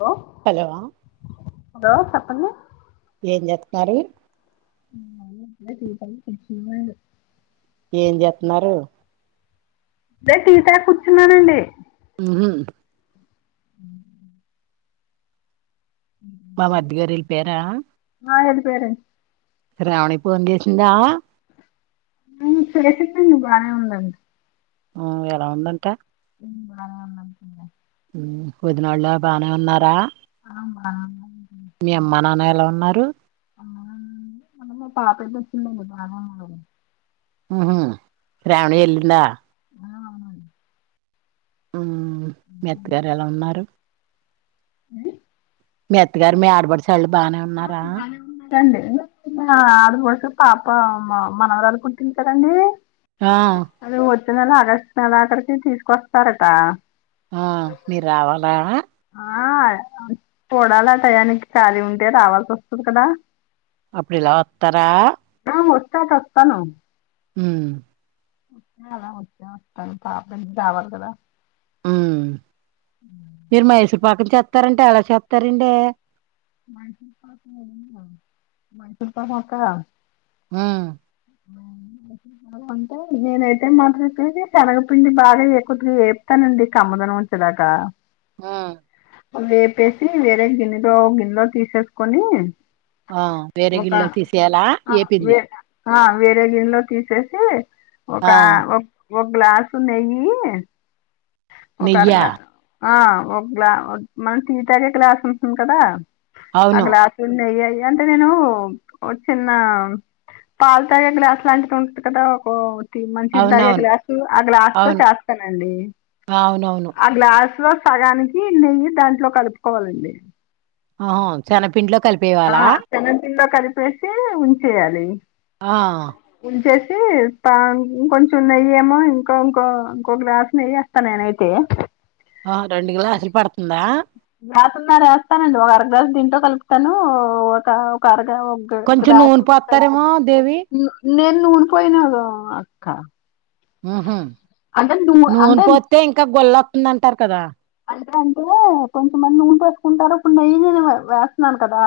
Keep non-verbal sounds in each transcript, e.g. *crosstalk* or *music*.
Hello hello hello చెప్పండి ఏం జేస్తున్నారు ఉమ్ ఇప్పుడే టీ తాగి కూర్చున్నాము ఏం జేతున్నారు ఇప్పుడే టీ తాగి కూర్చున్నానండి ఉహు ఉహ్ మా మరిద్దీగారు వెళ్లిపోయారా ఆ ఎల్లిపోయారండి శ్రావణి ఫోన్ చేసిందా ఆ సీట్లే బాగానే ఉందండి ఆ ఎలా ఉందంట ఉమ్ బానే ఉంది అంటలే ఉహ్ వదినల్లాగా బానే ఉన్నారా ఆ బానేన్నారు మీ అమ్మా నాన్న ఎలా ఉన్నారు అమ్మ నాన్న మొన్న మా పాప వచ్చింద బాగా ఊ శ్రావణి ఎల్లిందా ఆ అవున ఊ మీ అత్తగారు ఎలా ఉన్నారు. ఆ మీ అత్తగారు మీ ఆడపడుచు చాలు బానేవుంది. ఆ బానే ఉన్నారు రండి మా ఆడపడుచు పాప మ మనవరాలు పుట్టింది కదండి ఆ అది వచ్చే నెల ఆగస్టు నెల ఆఖరికి తీసుకొస్తారట ఆ మీరు రావాలా ఆ చూడాలి ఆ టయానికి కాళీ ఉంటే రావాల్సి వస్తది కదా అప్పుడు ఇలాత్తరా ఆ వస్తాక వస్తాను ఉహ్ వస్తే వస్తాను రావాలి కదా ఉమ్ మీరు మైసూర్ పాకం చేతరంట ఎలా చేతరండి మైసూర్ పాక్ ఉన్నాయా మైసూర్ పాక్ ఆ మైసూర్ పాక్ అంటే నేనైతే మాట్ కీ శనగపిండి బాగా ఏప్ ఏపుతానండి కమ్మదనం వచ్చేదాకా ఆ వేపేసి వేరే గిన్నెలో గిన్నెలో తీసేసుకొని ఆ వేరే ఒక గిన్నెలో తీసేయలా ఆ ఏపింది వే ఆ వేరే గిన్నెలో తీసేసి ఒక ఆ ఒ ఒక గ్లాసు నెయ్యి ఒక అర నెయ్యా గ్లాసు ఆ ఒగ్లా మనం టీ తాగే గ్లాస్ ఉంటుంది కదా ఆ అవును గ్లాసుడు నెయ్యి ఎయ్యి అంటే నేను ఒచ్చిన్న పాలు తాగే గ్లాస్ లాంటిది ఉంటుంది కదా ఒక మంచినీళ్లు తాగే అవునవును గ్లాసు ఆ గ్లాస్ తో అవును చేస్తానండి అవునవును ఆ గ్లాసు లో సగానికి నెయ్యి దాంట్లో కలుపుకోవాలండి ఆహా శెనగపిండిలో ఆ కలిపేయాలా శనగపిండిలో కలిపేసి ఉంచేయాలి ఆ ఇన్చేసి త ఇంకొంచెం నెయ్యి ఏమో ఇంకో ఇంకో ఇంకో గ్లాస్ నెయ్యి తనేనేనైతే ఆ రెండు గ్లాసులు పడుతుందా గ్లాసన్నర వేస్తానండి ఒక అరగ్లాసు దీంట్లో కలుపుతాను ఒక ఒక అరగా కొంచెం నూనె గ్రాస్లు పోత్తారేమో దేవి నేను నూన పోయినాడు అక్క ఉహు అంటే నూ అంటే నూనె పోస్తే ఇంకా గుల్లొతుందంటారు కదా అంటే అంటే కొంచెమంది నూనె పోసుకుంటారు ఇప్పుడు నెయ్యి నేను వేస్తున్నాను కదా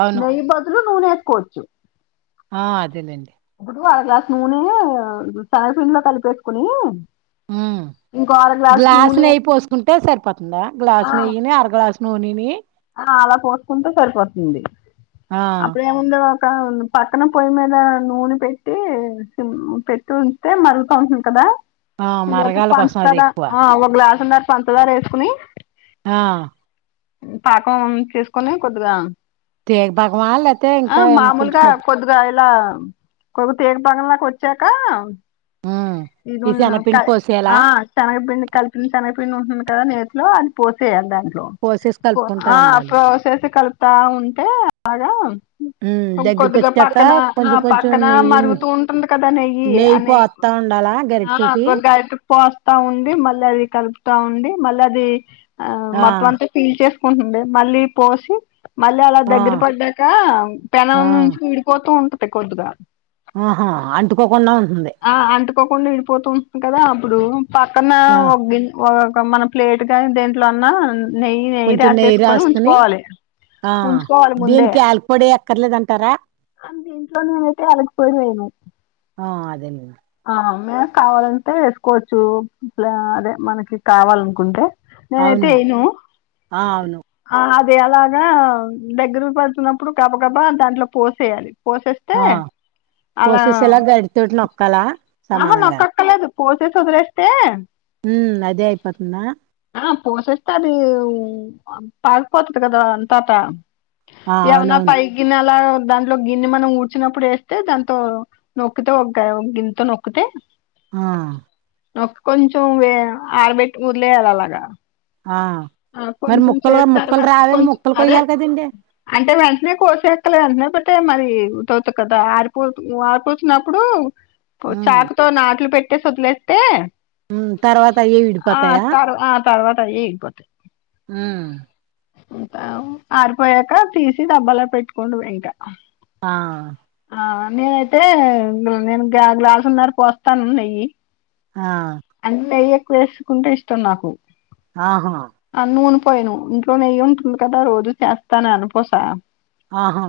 అవును నెయ్యి బదులు నూనె వేసుకోవచ్చు ఆ అదేలేండి ఇప్పుడు అర గ్లాస్ నూనె సన్న పిండి లో కలిపెసుకుని ఉమ్ గ్లాసు నెయ్యి పోసుకుంటే సరిపోతుందా ఆ గ్లాస్ నెయ్యిని అర గ్లాసు నూనేని ఆ అలా పోసుకుంటే సరిపోతుంది ఆ అప్పుడు ముందు ఒక పక్కన పొయ్యి మీద నూనె పెట్టి పెట్టు మళ్ పంటుందా ఆ ఈ లోపు మరగాల కోసం అది పంచదార ఎక్కువ ఒక గ్లాస్ ఉ పంచదారు వేసుకుని ఆ పాకం చేసుకుని కొద్దిగా తేనె పాకమా లేతే ఇంకా కొంచెం ఇదిగో ఇలా కొ తేనె పాకం వచ్చాక ఆ ఈ ఇదిన్న శనపిండి పోసేయాలా ఆ శనగపిండి కలిపిన శనగపిండి ఉంటుంది కదా నేతీ లో అది పోసేయాలి దాంట్లో పోసేస్ ఆ పోసేసి కలుపుతా ఉంటే బాగా ఉమ్ దగ్గరికి కొద్దిగా వచ్చాక పక్కన ఆ కొంచెం కొంచెం పక్కన నెయ్యి మరుగుతూ ఉంటుంది కదా నెయ్యి ఆ నెయ్యి పోత్తా ఉండాలా ఆ గరిటెతోటి ఒక్కో గరిట పోస్తా ఉండి మళ్ళీ అది కలుపుతా ఉండి మళ్ళీ అది ఆ మొత్తం అంతా ఫీల్ చే సుకుంటుంది మళ్ళీ పోసి మళ్ళీ అలా ఆ దగ్గర పడ్డాక పెనం ఆ నుంచి విడిపోతూ ఉంటది కొద్దిగా ఆహా అంటుకోకుండా ఉంటుంది ఆ అంటుకోకుండా విడిపోతుంటుంది కదా అప్పుడు పక్కన ఆ ఒ గెంటి ఒక మన ప్లేట్ గా దీంట్లో అన్న నెయ్యి నెయ్యి కొంచెం రాసేసుకొని రాసుకుని ఉంచుకోవాలి ఆ ఉంచుకోవాలి దీనికి ఆయల్పడి అక్కర్లేదంటారా అ దీంట్లో నేనైతే అళ్కిపోయి నేను ఆ అదే నేను ఆ మే కావాలంటే వేసుకోవచ్చు అదే మనకి కావాలనుకుంటే నేనైతే అవును ఏయను ఆ అవును ఆ అది అలాగా దగ్గరకు పడుతున్నప్పుడు గబ గబ దాంట్లో పోసేయాలి పోసేస్తే అలా తటి నొక్కాల ఆహ నక్కక్కలేదు కోసేసి వదిలేస్తే ఉ అదే అయిపోతుందా ఆ పోసేస్తది పాగిపోతుంది కదా అంతటా ఆ ఏమన్నా అవునవును గిన్నె అలా దాంట్లో గిన్నె మనం ఊడ్చినప్పుడు ఏస్తే దాంతో నొక్కితో ఒక్క గిన్నెతో నొక్ తే ఆ కొంచెం వ ఆడబెట్టి వదిలేయాలి అలాగా ఆ ఆ మరి కొంచం ముక్కలు ముక్కలు చేతర్వాత రావే కొంచం ముక్కలు అదే కొయ్యాలి కదండి అంటే వెంటనే కోసేక్కలే వెంటనే పెట్టే మరి టవుతు కదా ఆరిపో ఆడిపోతున్నప్పుడు చాక్ తో నాట్లు పెట్టేసి వదిలే ఉమ్ తర్వాత అయ్యే ఆ విడిపోతాయా తర్వా తర్వాతయే ఇపోతే ఉ ఆరిపోయాక తీసి డబ్బలో పెట్టుకోండు ఇంకా ఆ ఆ నేనైతే నేను గ్లాసు నర్ర పోస్తాను నెయ్యి ఆ అంట నెయ్య ఎక్కు వేసుకుంటే ఇష్టం నాకు ఆహా ఆ నూన్ పోయిను ఇంట్లో నెయ్యి ఉంటుంది కదా రోజు చేస్తాను అను పోసా ఆహా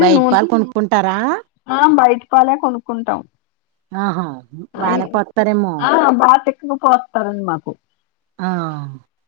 బయట నూనె పాలు కొనుక్కుంటారా ఆ బయట పాలే కొనుక్కుంటాం ఆహా అయి బానే పడతారేమో ఆ బాగా ఎక్కుకు పోస్తారండి మాకు ఆ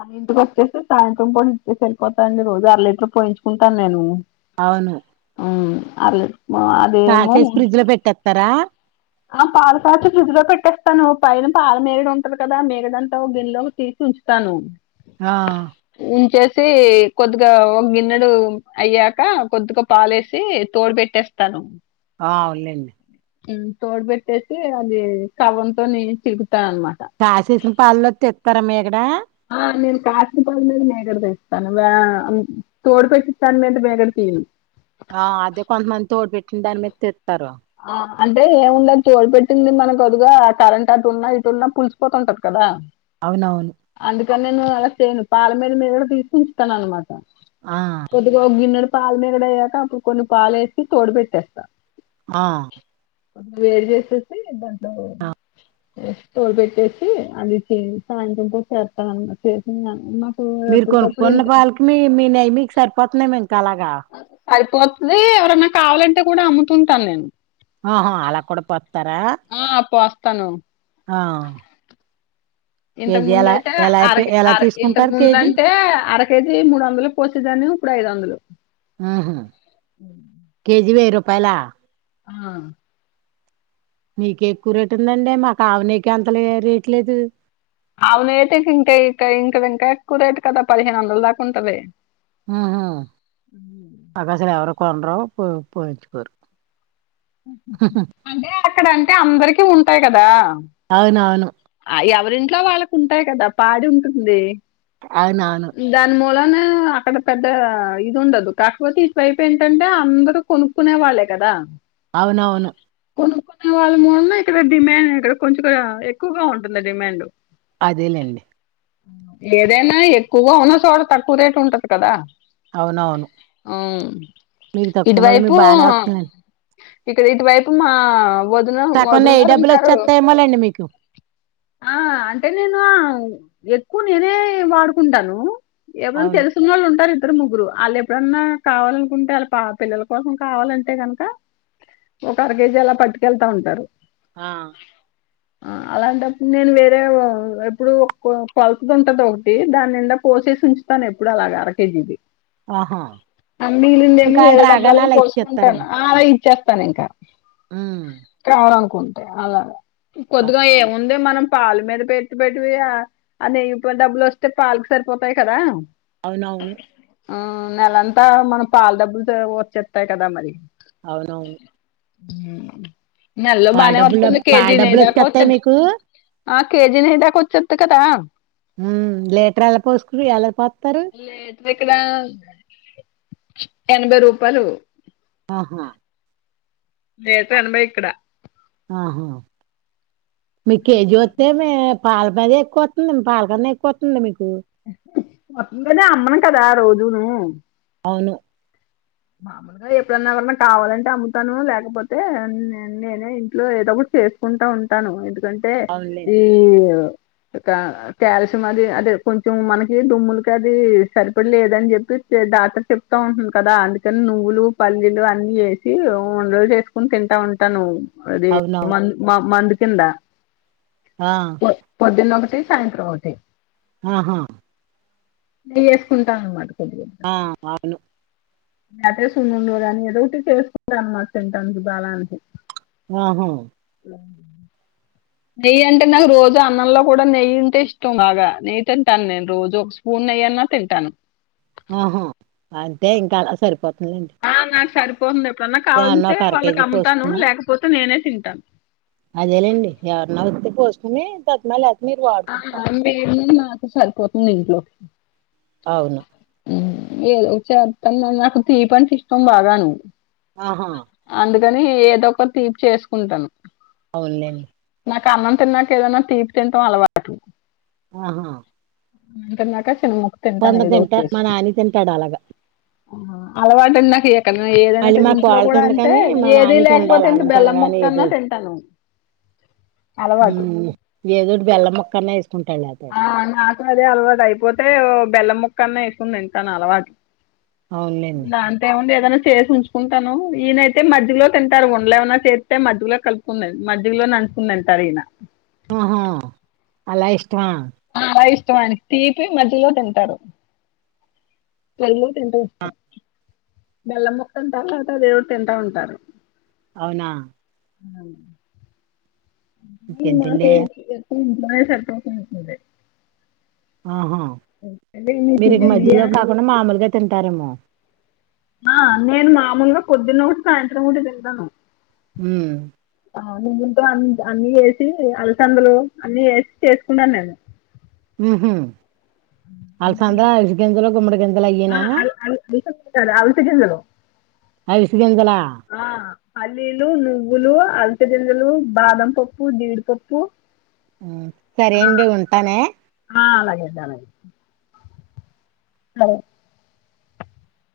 అని ఇంటికి వచ్చేసి సాయంత్రం పడి ఇచ్చేసి వెళ్ళిపోతానండి రోజు అర లీటర్ పోయించుకుంటాను నేను అవును అ అ కాసేసి ఫ్రిడ్జ్ లో పెట్టేత్తరా ఆ పాల పాకిట్లు ఫ్రిడ్జ్లో పెట్టా పైన పాల మీగడ ఉంటది కదా మీగడంతా ఒక గిన్నెలోకి తీసి ఉంచుతాను ఆ ఉంచేసి కొద్దిగా ఒక గిన్నెడు అయ్యాక కొద్ కొద్ పాలేసి తోడు పెట్టేస్తాను ఆ అవులేండి తోడ్ పెట్టేసి అది కవ్వంతో నేను చిలుకుతా అనమాట కాసేసిన పాలల్లో తీత్తరా మీగడ ఆ నేను కాస్పని మీద మీగడ తెస్తాను తోడుపెట్టిస్తాను మీద మీగడ తీయను ఆ అదే కొంతమంది తోడి పెట్టిన దాని మీద తీత్తరు ఆ అంటే ఏముందది తోడ్ పెట్టింది మనకు అదుగా కరెంట్ అటున్న ఇటున్నా పులిసిపోతుంటది కదా అవునవును అందుక నేను అలా సేయను పాలమేద మీగడ తీస్ ఉస్తాననమాట ఆ గో గిన్నెడు పాలు మీగడయ్యాక అక్కుడ్ కొన్ని పాలేసి తోడు పెట్టేస్తా మా కొద్ వేడ్ జేసేసి దాంట్లో యేష్ తోడు బెట్టేసి అది చిన్ సాయంత్రంతో *unintelligible* మీరు కొన్ ఎప్పటికప్పుడు కొన్న ఇంత పాళ్కి మీ మీ నెయ్ మీక్ సరిపోతున్నామో ఇంకా అలాగా సరిపోత్తుది ఎవరన్నా కావాలంటే కూడా అమ్ముతుంటానేన్ ఆహొ అలా కూడా పోత్తారా ఆ ప్పోస్తాను ఆ ఇంతక్ కేజీ ఎలా ముందయితే ఎలా అయిపోయి అరకి ఎలా అర్ ఇంతక్ తీసుకుంటారు కేజీ ముందంటే అరక్ కేజీ మూడోందలక్ పోసేదాన్ని ఇప్పుడ్ ఐదోందలు ఆహు ఉ కేజీ వెయ్ రూపాయలా ఆ నీకే ఎక్కువ్ రేట్ ఉందండే మాకావు నెయ్ కంతలే రేట్ లేదు అవునేతి కింకా ఈక ఇంకా ఇంకా ఎక్కువ రేట్ కదా పదిహేన్ వొందల దాకుంటది ఆహ నాకసల్ ఎవరు కొనరు పో పోయించుకోరు హు హు హు అంటే అక్కడంటే అందరికి ఉంటాయి కదా అవునవును అ యేవరింట్లో వాళ్ళకుంటాయి కదా పాడింటుంది ఆవునావును దాని మూలనే అక్కడ పెద్ద ఇదుండదు కాకపోతే ఇటువైప్ ఏంటంటే అందరూ కొనుక్కునే వాళ్ళే కదా అవునవును కొనుకునే వాళ్ళ మూలన ఇక్కడ డిమాండ్ ఇక్కడ కొంచె అ ఎక్కువగా ఉంటుంది డిమాండ్ అదేలేండి ఏదైనా ఎక్కువగా ఉన్న చోడ తక్కువ్ రేట్ ఉంటది కదా అవునవును ఆవ్ మీకు తక్కువ మళ్ళీ ఇటువైపు మీకు బాగానే వస్తుందండి ఇక్కడ్ ఇటువైపు మా వధన వధున గారుంటారు మలండి మీకు ఆ అంటే నేను అవ్ ఎక్కువ్ నేనే వాడుకుంటాను ఎవరన్ అవును తెలుసున్నోళ్ళుంటారు ద్దరు ముగ్గురు ఆళ్లేప్పుడన్నా కావాలనుకుంటే ఆళ్ళ పా పిల్లల కోసం కావాలంటే గనక ఒక అర కేజీ అలా పట్టుకెళ్తా ఉంటారు ఆ అ అలాంటప్ నేను వేరే వా ఎప్పుడు కొ కొల్తుద్ ఉంటద్ ఒకటి దాని నిండా పోసేసుంచ్ స్తాన్ ఎప్పుడలాగ అరకేజీది ఆహా అన్నిలీందేమో ఇంకా ఆళ్ళు వేరే రాగానే డబ్బాలో అలా పోసుకుంటాన్నా ఇచ్చేస్తారేమో ఆ ఇచ్చేస్తానింకా ఉమ్ కావరనుకుంటే అలాగ కొద్దిగా ఏమో ముందే మనం పాల్ మీద పెట్తి పెట్ వియా అ నెయ్యి పొ డబ్బులొస్తే పాలక్ సరిపోతాయి కదా అవునవును ఆ నెలంతా మనం పాల్ డబ్బుల్ తే వచ్చేతై కదా మరి అవునవును నెల్లో పాల బానే డబ్బులు వొత్తుంది పాల కేజీ నెయి డబ్బులు దాకా వచ్చేస్తాయి వొచ్చీద్ది మీకు ఆ కేజీ నెయ్యి దాకా ఒచ్చిది కదా ఉమ్ లీట్రు ఎలాపోస్తుంది ఎలాపోత్తరు విక్న ఎనభై రూపాలు ఆహా లీట్రు ఎనభై ఇక్కడ ఆహా మీకు కెజోవొతే మె పాలల్పది ఎక్వతుంది పల్కన్నా ఎక్వతాంది మీకు మొత్తంగనే అమ్మను కదా రోజును అవును *inaudible* అ ఎప్పుడన్నా ఎవన్నా కాటావాలంటే అమ్ముతానూ లేకపోతే నేన్ నేనే ఇంట్లో ఏదో ఒకట్ చేస్ కుంటా ఉంటాను ఎందుకంటే అవునులేండి ఈవ్ గా క్యాల్షం అది అదే కొంచెం మనకి డుమ్ములకది సరిపడి లేదని జేప్పి చే డాటర్ చెప్ తోవుతుంది కదా అందుక్ కాన్ నువ్వులు పల్లీలు అన్నీ ఎసి వుండాలు చేస్కొని తింటా ఉంటానూ అదీ అవునవును మన్ మన్ మండుకిండా ఆ పొద్దున ఒకటి సాయింత్ర ఒటి ఆహా నే ఎస్కుంటాం అన్మాట కొద్దిగా ఆ అవును అటే సున్నుండలు అని ఏదో ఒకటి చేస్కుంటా అమ్మాట తింటానికి బలనికి వాహో *inaudible* నెయ్యంటే నాకు రోజు అన్నంలో గూడా నెయ్యి ఉంటే ఇష్టం బాగా నెయితింటాను నేను రోజు ఒక్ ఉన్నయన్నా తింటాను ఆహా అంటే ఇంకా అలా సరిపోతుంలెండి ఆ నాకు సరిపోతుంది ఎప్పుడన్నా కావలంటే ఒక అర వాళ్ళకి కేజీ అమ్ముతాను పోసుకున్నా లేకపోతే నేనే తింటా అదేలేండి ఎర్న ఓతే పోస్కుని తట్నల ఆ మేం మాకే సర్పోతుంది ఇంట్లో అవును ఉమ్ ఏదో చేత్తన్నా నాక్ తిపంటే ఇష్టం బాగా నీ ఆహా అందుకనీ ఏదో ఒక తీప్ చేస్కుంటం అవునులేండి నాకు అన్నం తిన్నాక ఏదన్నా తీపి తింటవ్ అలవాటు ఆహా ఉమ్ తిన్నాక సిన్నగా కొందర్ తింటారు మా నాని తింటాడు అలాగా అలవాటున్న కియ్య కన్న ఏదైనా మళ్ళీ సరే మా ఈ కోడకింద అప్పుడంతే కాని మా ఏది నానికి ఉండాలి లేకపోతే ఇంత అన్నం బెల్లం తినగానే ముక్కన్న ఏదోటి తింటాను. అలవాటు ఉమ్ ఏదోటి బెల్లం ముక్కన్న ఏస్కుంటాలే అద్ ఆ నాకు అదే అలవాటైపోతే ఓ బెల్లముక్కన్న ఏస్కోన్ తింటాన్ అలవాట్ అవునులేండి దాన్ దేముంది ఏదైన చేసి ఉంచుకుంటాను ఈయనైతే మధ్యలో తింటారు ఉండ్లేమన్నా చేస్తే మధ్యలో కల్ మధ్యలో నంచుందంటార్ ఈయన ఆహా అలా ఇష్టమా? చాలా ఇష్టం ఆయనకు తీపి మధ్యలో తింటారు. పెల్లు తింటూ ఉంట బెల్లం ముక్కంతా తాత దేవు తింటా ఉంటారు. అవునా అవున్ ఇంకేంటండీ? మ్ పోయేసరిక్ *unintelligible* ఆహా మీకు మీర్ ఈ మధ్యలో ఇదైనయా కాకుండా మామూల్గా తింటారేమో ఆ నేను మామూల్గా పొద్దున్ ఒకటి సాయంత్రం ఒకటి తింటాను. మ్ ఆ నేన్ దీంతో అన్ అన్ని వేసి అలసందలు అన్ని ఏసి చేస్కుంటాను నేను మ్ హ్ అల్సంద, అరి గింజలు, గుమ్మడి గింజ ఆ అల్ అల్ అల్స అల్స గింజలు అవిసె గింజలా ఆ పల్లీలు, నువ్వులు, అల్స గింజలు, బాదం పప్పు, జీడిపప్పు, సరే ఆ, అండి ఉంటానే ఆ అలాగే అండి అలాగే సరే